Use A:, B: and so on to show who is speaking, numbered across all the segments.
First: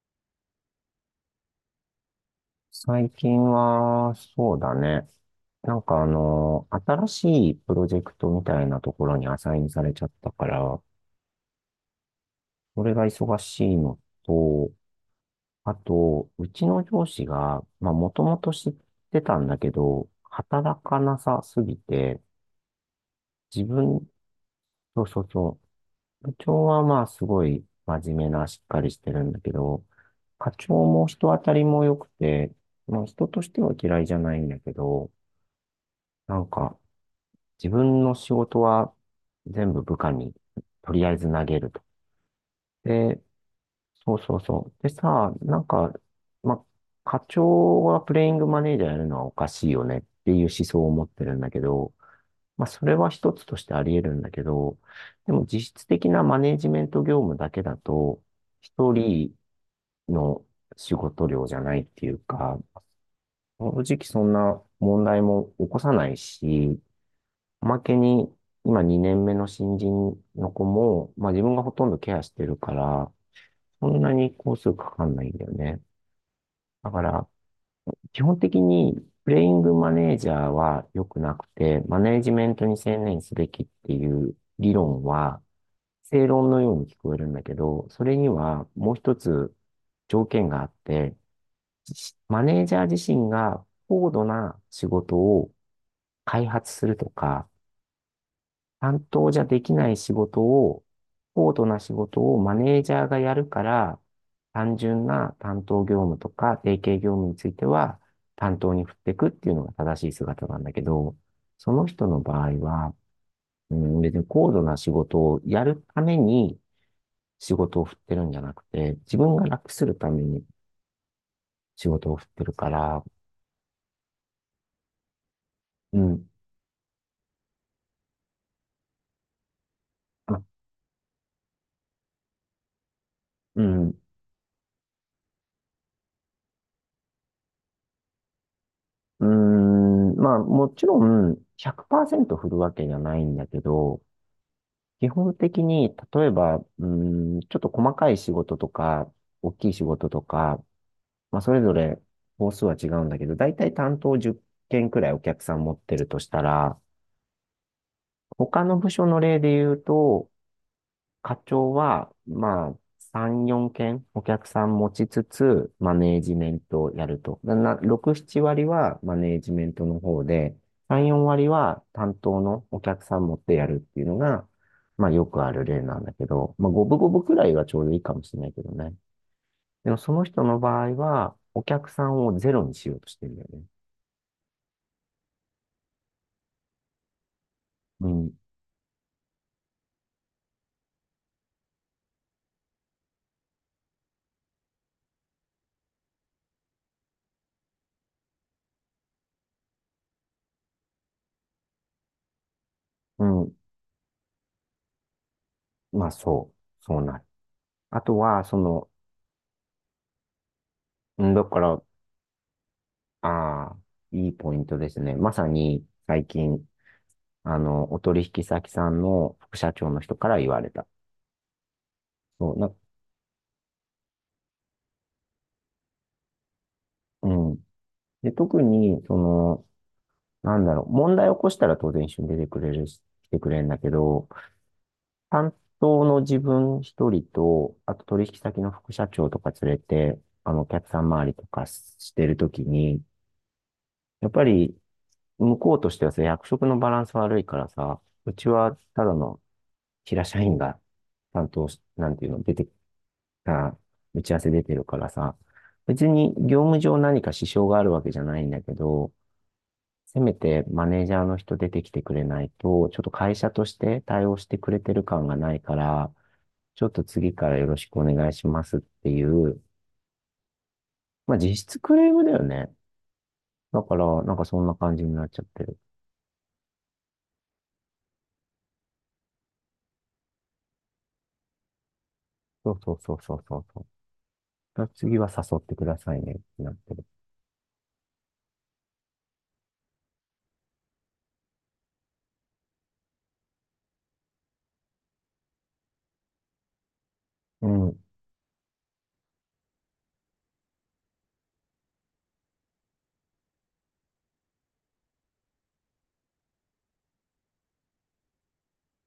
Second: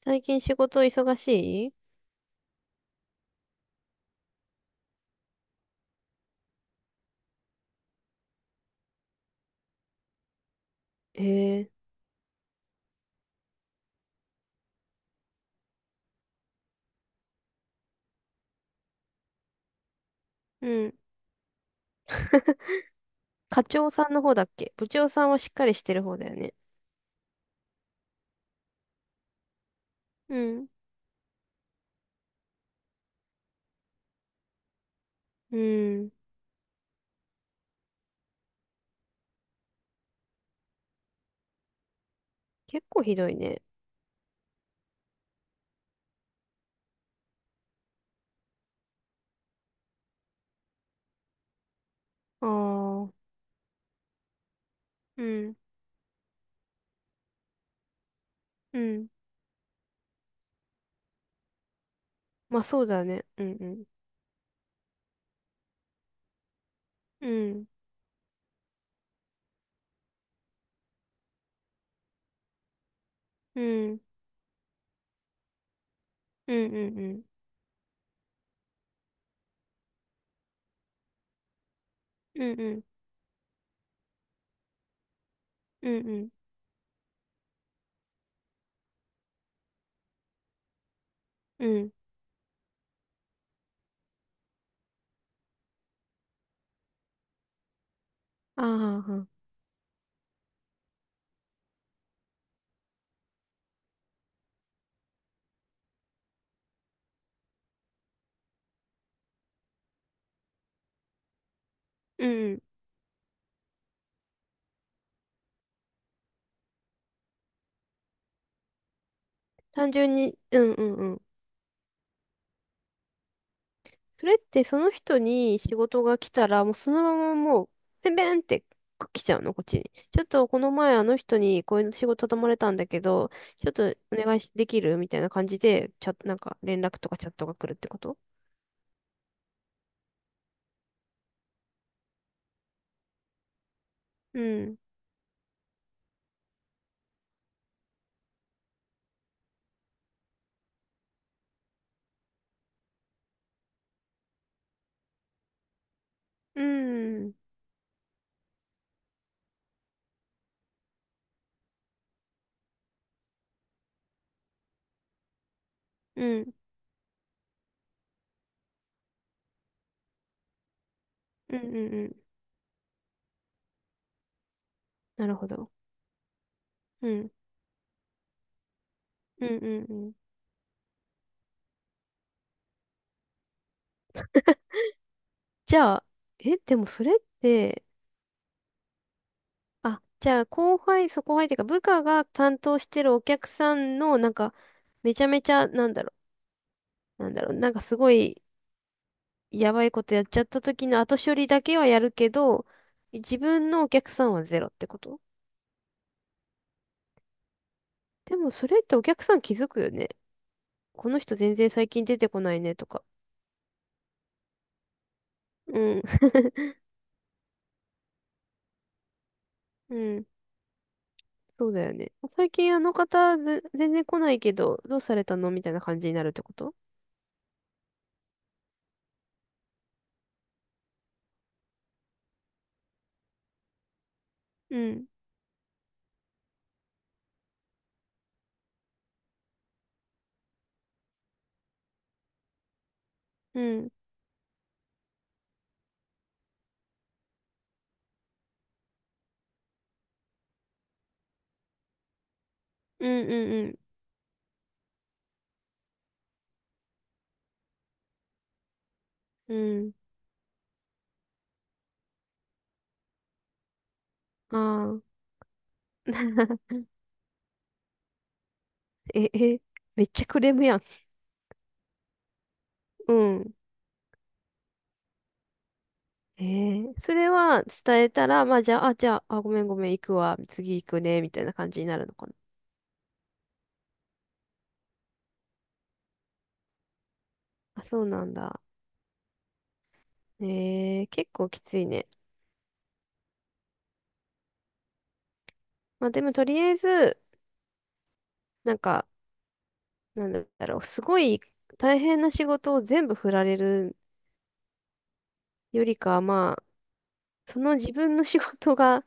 A: 最近仕事忙しい？
B: 最近は、そうだね。新しいプロジェクトみたいなところにアサインされちゃったから、
A: へえ。
B: それが忙しいのと、あと、うちの上司が、まあ、もともと知ってたんだけど、
A: う
B: 働
A: ん。
B: かなさすぎて、
A: 課
B: 自
A: 長
B: 分、
A: さんの方だっけ？部
B: そ
A: 長
B: うそ
A: さ
B: う
A: んはしっ
B: そ
A: かりしてる方
B: う、
A: だ
B: 部
A: よね。
B: 長はまあ、すごい真面目な、しっかりしてるんだけど、
A: う
B: 課
A: ん。
B: 長も人当たりも良くて、まあ、人としては嫌いじゃないんだけど、
A: うん。
B: なんか、自分の仕事は全部部下にとりあえず投げると。
A: 結構ひ
B: で、
A: どいね。
B: そうそうそう。でさ、なんか、ま、課長がプレイングマネージャーやるのはおかしいよねっていう思想を持ってるんだけど、
A: あ
B: まあ、それは
A: あ。
B: 一つとしてあり得るんだけど、
A: う
B: でも
A: ん。
B: 実質的なマネージメント業務だけだと、
A: う
B: 一
A: ん。
B: 人の仕事量じゃないっていうか、
A: まあそうだね。うんう
B: 正
A: ん。
B: 直そんな問題も起こさないし、
A: う
B: お
A: ん。
B: まけに、今2年目の新人の子も、まあ自分がほとんどケアしてるから、
A: う
B: そ
A: ん。
B: んなに工数かかんないんだよね。
A: うんう
B: だ
A: ん
B: か
A: うん。
B: ら、基本的に、プレイングマネージャーは良くなくて、マネージ
A: う
B: メン
A: ん
B: ト
A: う
B: に
A: ん。
B: 専念すべきっていう理論は、
A: うんう
B: 正
A: ん。
B: 論のように聞こえるんだけど、それにはもう一つ条件があって、
A: うん。
B: マネージャー自身が高度な仕事を開発するとか、
A: あ
B: 担当
A: あ。
B: じゃできない仕事を、高度な仕事をマネージャーがやるから、単純な担当業務とか定型業務については担当に振っていくっていうのが正しい姿なんだけど、その人の
A: うん
B: 場合
A: うん。
B: は、うん、別に高度な仕事をやるために仕事を振ってるんじゃなくて、自分が楽す
A: 単
B: るた
A: 純
B: め
A: に、
B: に
A: うんうんうん。
B: 仕事を振ってるから、
A: それってその人に仕
B: う
A: 事が
B: ん、
A: 来たら、もうそのままもう、ペンペンって来ちゃうの、こっちに。ちょっ
B: あ、
A: とこの前あの人にこういう仕事頼まれたんだけど、
B: う
A: ちょっと
B: ん、
A: お願いしできるみたいな感じで、チャット、なんか連絡とかチャットが来るってこと？
B: うん、まあもちろん100%振るわけじゃないんだけど、
A: うん。
B: 基本的に、例えば、ちょっと細かい仕事とか、大きい仕事とか、まあ、それぞれ、本数は違うんだけど、だいたい担当10件くらいお客さん持ってるとした
A: う
B: ら、
A: ん。
B: 他の部署の例で言うと、課長は、まあ、3、4件お客さん持ちつつ、マネー
A: う
B: ジメ
A: ん。
B: ントをやると。な、な6、7割はマネージメントの方で、3、4割
A: うんう
B: は
A: んう
B: 担
A: ん。
B: 当のお客さん持ってやるっていうのが、まあ、よ
A: なる
B: く
A: ほ
B: ある
A: ど。
B: 例なんだけど、まあ、五分
A: う
B: 五分
A: ん。
B: くらいがちょうどいいかもしれないけどね。
A: うんうん
B: で
A: う
B: も、
A: ん。
B: その人の場合は、お客さんをゼロにしようとしてるんだよね。
A: じゃあ、え、でもそれって、
B: うん、
A: あ、じゃあ後輩、そう後輩っていうか部下が担当してるお客さんの、なんか、めちゃめちゃ、なんだろう、なんかすごいやばいことやっちゃった時の後処理だけはやるけど、
B: う
A: 自
B: ん、
A: 分のお客さんはゼロってこと？
B: まあ、そう、そうなる。あと
A: で
B: は、
A: も
B: そ
A: それっ
B: の、
A: てお客さん気づくよね。この
B: うん
A: 人
B: だ
A: 全
B: か
A: 然
B: ら、
A: 最近出てこないねとか。
B: ああ、いいポイントですね。まさ
A: う
B: に
A: ん。
B: 最近、あの、お取引先さんの副社長
A: う
B: の人
A: ん。
B: から言われた。
A: そうだよね。最
B: そう、な、
A: 近あの方全然来ないけど、どうされたのみたいな感じになるってこと？
B: うん。で、特に、その、なんだろう、問題を起こしたら当然一緒に出てくれるし、来てくれるんだけど、
A: うん。
B: 担当の自分一人と、あと取引先の副社長とか連れて、あの、お客さん周りとかしてるときに、
A: うん。
B: やっぱり、向こうとしてはさ、役職のバランス悪いからさ、うちはただの平社員が担当し、なんていうの、出てき
A: うんう
B: た、
A: ん
B: 打ち合わせ出てるからさ、別に業務上何か支障があるわけじゃないんだけど、
A: うん。
B: せめてマネージャーの人出てきてくれないと、ちょっと会社として対応して
A: う
B: くれて
A: ん。あ
B: る
A: あ。
B: 感がないから、ちょっと次からよろしくお願いしますってい
A: え、
B: う、
A: めっちゃクレームやん。
B: まあ実質クレームだよね。
A: うん。
B: だから、なんかそんな感じになっちゃってる。
A: それは伝えたら、まあじゃあ、ごめんごめん、行くわ、次行くね、みたいな感じになるのかな。
B: そうそうそうそうそうそう。次は誘ってくださいねってなってる。
A: あ、そうなんだ。結構きついね。まあでもとりあえず、
B: うん。
A: なんか、なんだろう、すごい大変な仕事を全部振られるよりかは、まあ、その自分の仕事が、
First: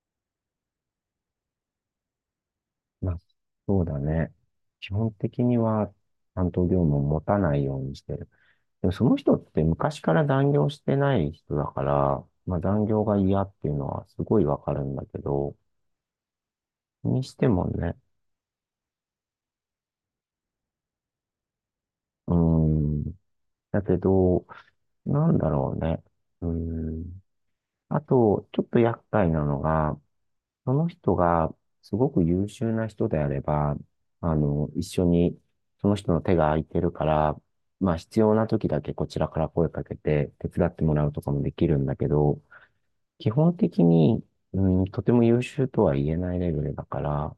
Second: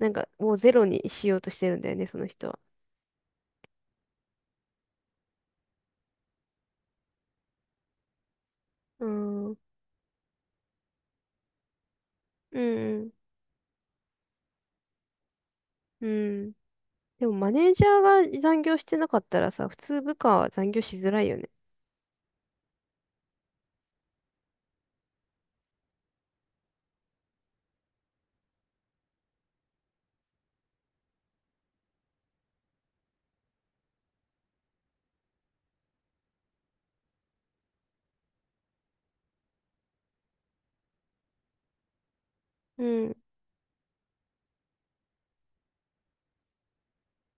A: なんかもうゼロにしようとしてるんだよね、その人は。
B: まあ、そうだね。基本的には担当業務を持たないようにしてる。でもそ
A: うー
B: の人っ
A: ん、
B: て昔から残業してない人だから、まあ
A: う
B: 残業
A: ん、
B: が嫌っていうのはすごいわかるんだけど、
A: うん。
B: に
A: でも
B: して
A: マ
B: も
A: ネージャ
B: ね、
A: ーが残業してなかったらさ、普通部下は残業しづらいよね。
B: うーん。だけど、なんだろうね。うーん。あと、ちょっと厄介なのが、その人がすごく優秀な人であれば、あの、一緒に、その人の手が空いてるから、まあ必要な時だけこちらから声かけて手伝ってもらうとかもできるんだけど、
A: うん。う
B: 基本的に、うん、とても優秀とは言えないレベルだから、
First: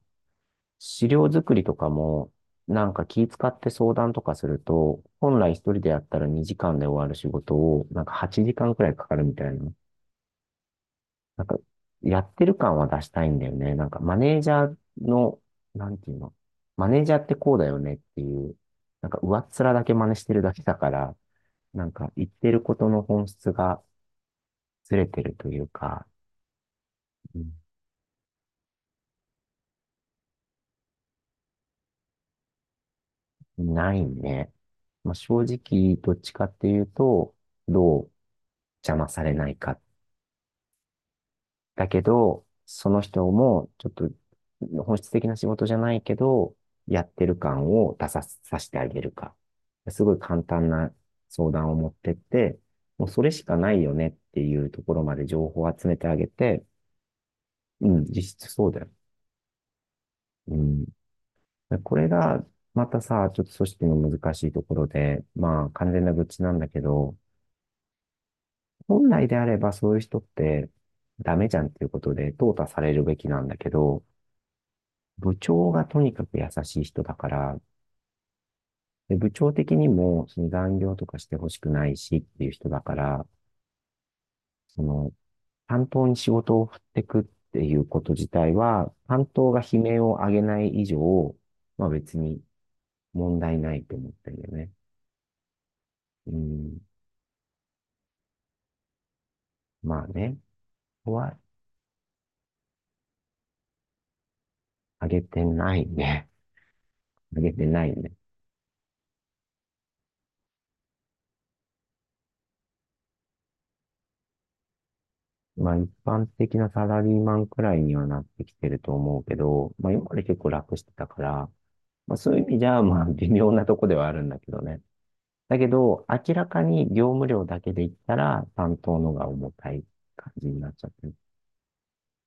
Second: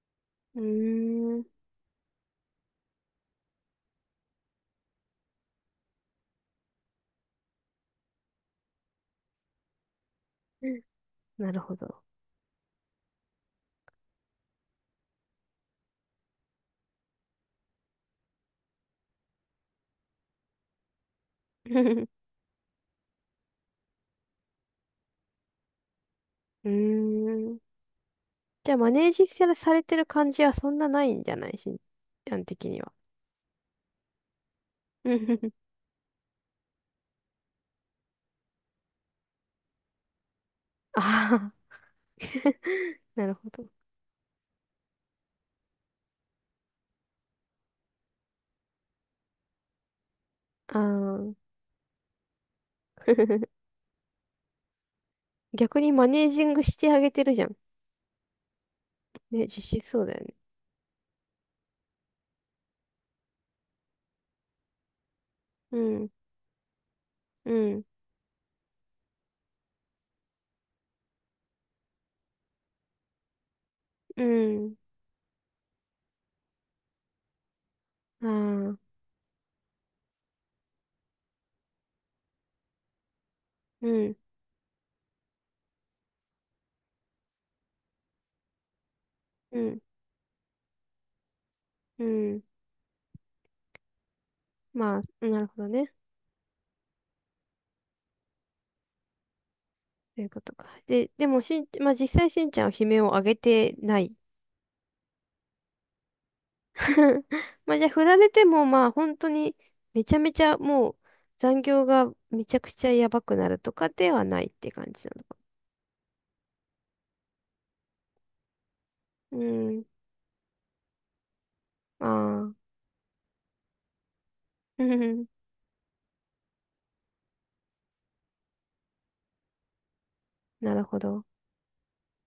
A: ー
B: 資料
A: ん。
B: 作りとかも、なんか気使って相談とかすると、本来一人でやったら2時間で終わる仕事を、なんか8時間くらいかかるみたいな。なん
A: な
B: か、
A: るほど。
B: やってる感は出したいんだよね。なんか、マネージャーの、なんていうの、マネージャーってこうだよねっていう、なんか、上っ面だけ真似してるだけだから、なんか、言ってることの本質がずれてるというか、
A: うー
B: うん
A: ん。じゃあ、マネージされてる感じはそんなないんじゃない、しんちゃん的には？
B: ないね。まあ、正 直、どっちかっていうと、どう邪魔されないか
A: ああ。
B: だけど、その 人
A: なるほど。
B: も、ちょっと、本質的な仕事じゃないけど、やってる感を出さ、させてあげるか。すごい簡単
A: あ
B: な相
A: あ。
B: 談を持ってって、もうそれしか ないよねっていうところまで情報を
A: 逆
B: 集
A: に
B: めて
A: マ
B: あ
A: ネ
B: げ
A: ージン
B: て、
A: グしてあげてるじゃん。
B: うん、実質そうだよ。
A: ね、実施そうだよね。
B: うん。これが、またさ、ちょっと組織の難しいところで、まあ、
A: う
B: 完全
A: ん、
B: な愚痴なんだけど、
A: うん、
B: 本来であればそういう人ってダメじゃんっていうことで淘汰されるべきなんだけど、
A: うん。
B: 部長がとにかく優しい人だから、
A: ああ、
B: で部長的にもその残業とかしてほしくないしっていう人だから、
A: うん、
B: その担当に仕事を振ってくっていうこと自体は、担当が
A: う
B: 悲
A: ん、
B: 鳴を上げない以上、まあ
A: う
B: 別に
A: ん。
B: 問題ないと思ってるよね。
A: まあ、なるほどね。
B: うん。まあ
A: という
B: ね。
A: ことか。
B: こ
A: で、
B: こ
A: で
B: は
A: もまあ実際しんちゃんは悲鳴を上げてない？
B: 上げてないね。上げて
A: まあじ
B: な
A: ゃあ、
B: い
A: 振
B: ね。
A: られてもまあ本当にめちゃめちゃもう残業がめちゃくちゃやばくなるとかではないって感じなのか。
B: まあ一般的なサラリーマンくらいにはなってきてると思うけ
A: う
B: ど、
A: ん。
B: まあ今まで結構楽してたから、
A: あ
B: まあ、そういう意味じ
A: あ。
B: ゃ、まあ、微妙なとこではあるんだけどね。
A: うん
B: だけど、明らかに業務量だけで言ったら、担当のが重たい感じに なっ
A: な
B: ち
A: る
B: ゃっ
A: ほ
B: てる。
A: ど。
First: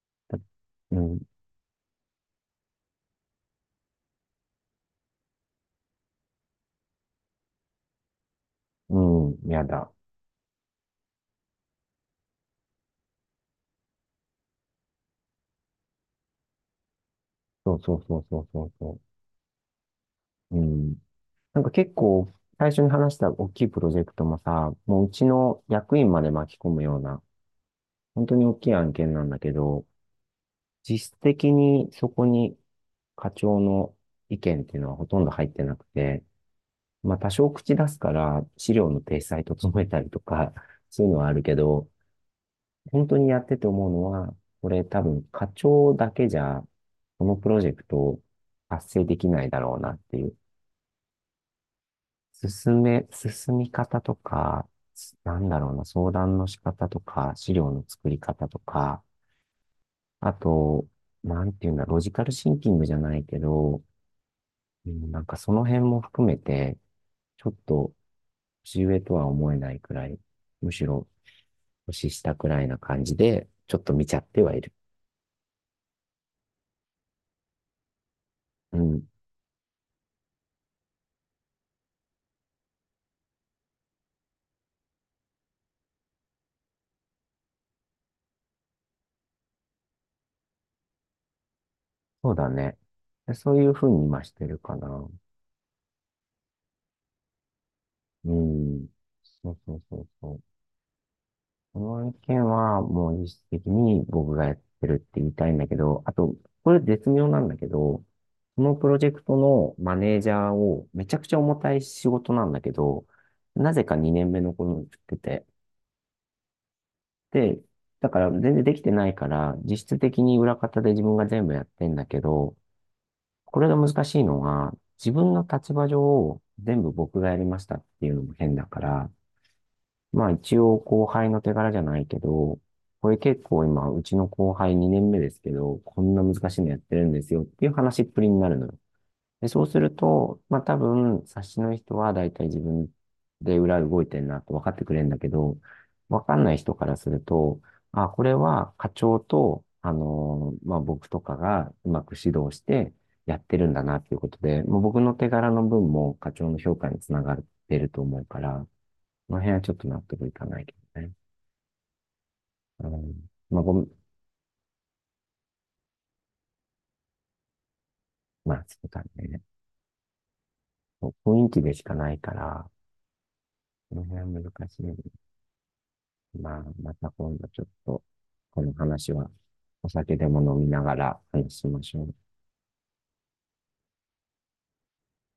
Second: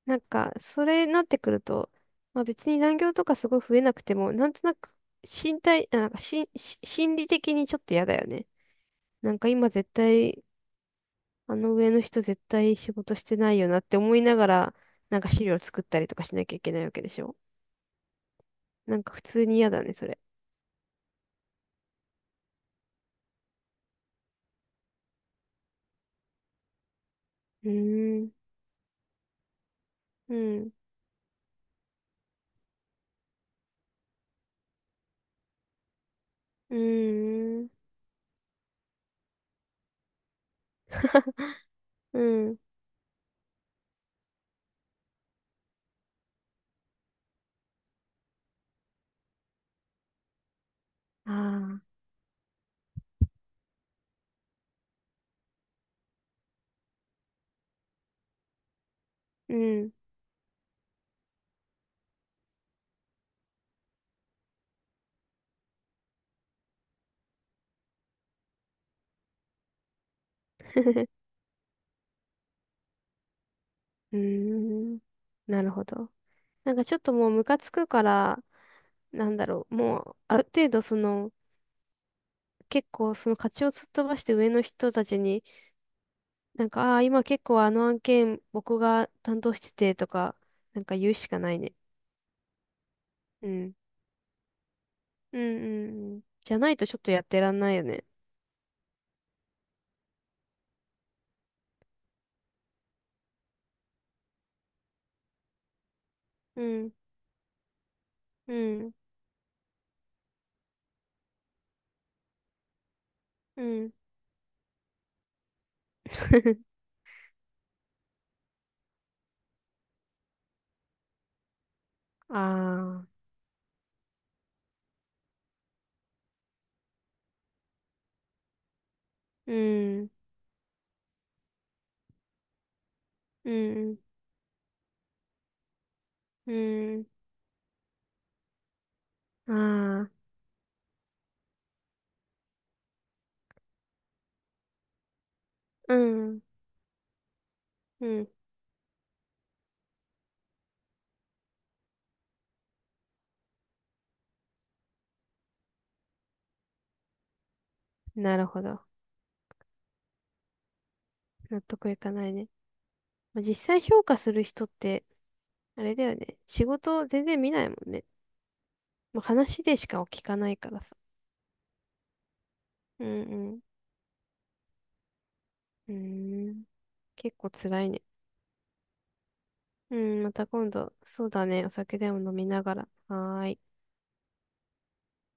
A: なん
B: だ
A: か、そ
B: う
A: れに
B: ん、
A: なってくると、まあ別に残業とかすごい増えなくても、なんとなく身体、あなんかしん、し心理的にちょっと嫌だよね。
B: う
A: なんか
B: ん、や
A: 今絶
B: だ。
A: 対、あの上の人絶対仕事してないよなって思いながら、なんか資料作ったりとかしなきゃいけないわけでしょ。
B: そうそうそうそうそう
A: な
B: そ
A: んか普通に嫌だね、それ。
B: う。うん。なんか結構、最初に話した大きいプロジェクトもさ、もううちの役員まで巻き込むような、
A: うー
B: 本
A: ん、
B: 当に大きい案件なんだけど、
A: うん、
B: 実質的にそこに課長の意見っていうのはほとんど入ってなくて、
A: う
B: まあ、多少
A: ーん、
B: 口出すから、資料の体裁整えたりとか、そういうのはあるけど、
A: うん、
B: 本当にやってて思うのは、これ多分課長だけじゃ、このプロジェクト達成できないだろうなっていう。
A: ああ、
B: 進め、進み方とか、なんだろうな、相談の仕方とか、資料の作り方とか、
A: うん、
B: あと、なんていうんだ、ロジカルシンキングじゃないけど、うんなんかその辺も含めて、ちょっと年上とは思えないくらい、むし
A: う
B: ろ年下くらいな感じで、ちょっと見ち
A: ー
B: ゃってはいる。
A: ん、なるほど。なんかちょっともうムカつくから、
B: うん。
A: なんだろう、もうある程度その、結構その勝ちを突っ飛ばして上の人たちに、なんか、ああ、今結構あの案件僕が担当しててとか、なんか言うしかないね。
B: そうだね。
A: う
B: そういう
A: ん。
B: ふうに今してるかな。
A: うんうんうん。じゃないとちょっとやってらんないよね。
B: うん。そうそうそうそう。この案件はもう実質的に僕がやってるって言いたいんだけど、あと、
A: う
B: これ
A: ん、
B: 絶妙なんだけど、
A: う
B: このプ
A: ん、
B: ロジェクトのマネージャーをめちゃくちゃ重たい仕事なんだけど、
A: う
B: なぜ
A: ん。
B: か2年目の子に振ってて、で、だから全然できてないから、実質的に裏方で自分が全部やってんだけど、
A: ああ、
B: これが難しいのが、自分の立場上、全部僕がやりましたっていうのも変だから、
A: うん、
B: まあ一応後輩の手柄じゃないけど、これ結
A: う
B: 構
A: ん、
B: 今、
A: う
B: う
A: ん
B: ちの後輩2年目ですけど、こんな難
A: う
B: しいのやってる
A: ん。
B: んですよっていう話っぷりになるのよ。で、そうする
A: ああ、
B: と、まあ多分、冊子の人は大体自分で裏動いてんなって分かってくれるんだけど、
A: う
B: 分か
A: ん。
B: んない人からすると、
A: う
B: あ、こ
A: ん。
B: れは課長と、まあ僕とかがうまく指導してやってるんだなっていうことで、もう僕の手柄の分も課長の評価につながってると思う
A: な
B: か
A: るほ
B: ら、
A: ど。
B: この辺はちょっと納得いかないけどね。
A: 納得いかないね。
B: うん。
A: まあ、実
B: まあご
A: 際
B: めん、
A: 評価する人って、あれだよね。仕事全然見ないもんね。
B: まあそうだ
A: まあ、
B: ね。
A: 話でしか聞かないからさ。
B: 雰囲気でしかないから、
A: うん
B: この辺は難しいよね。
A: うん。うー
B: まあ、
A: ん。
B: また今
A: 結
B: 度
A: 構
B: ちょっ
A: 辛い
B: と、
A: ね。
B: この話はお
A: う
B: 酒
A: ん。
B: で
A: ま
B: も
A: た
B: 飲み
A: 今
B: な
A: 度、
B: がら
A: そうだ
B: 話
A: ね。
B: し
A: お
B: まし
A: 酒
B: ょう
A: で
B: ね。
A: も飲みながら。はーい。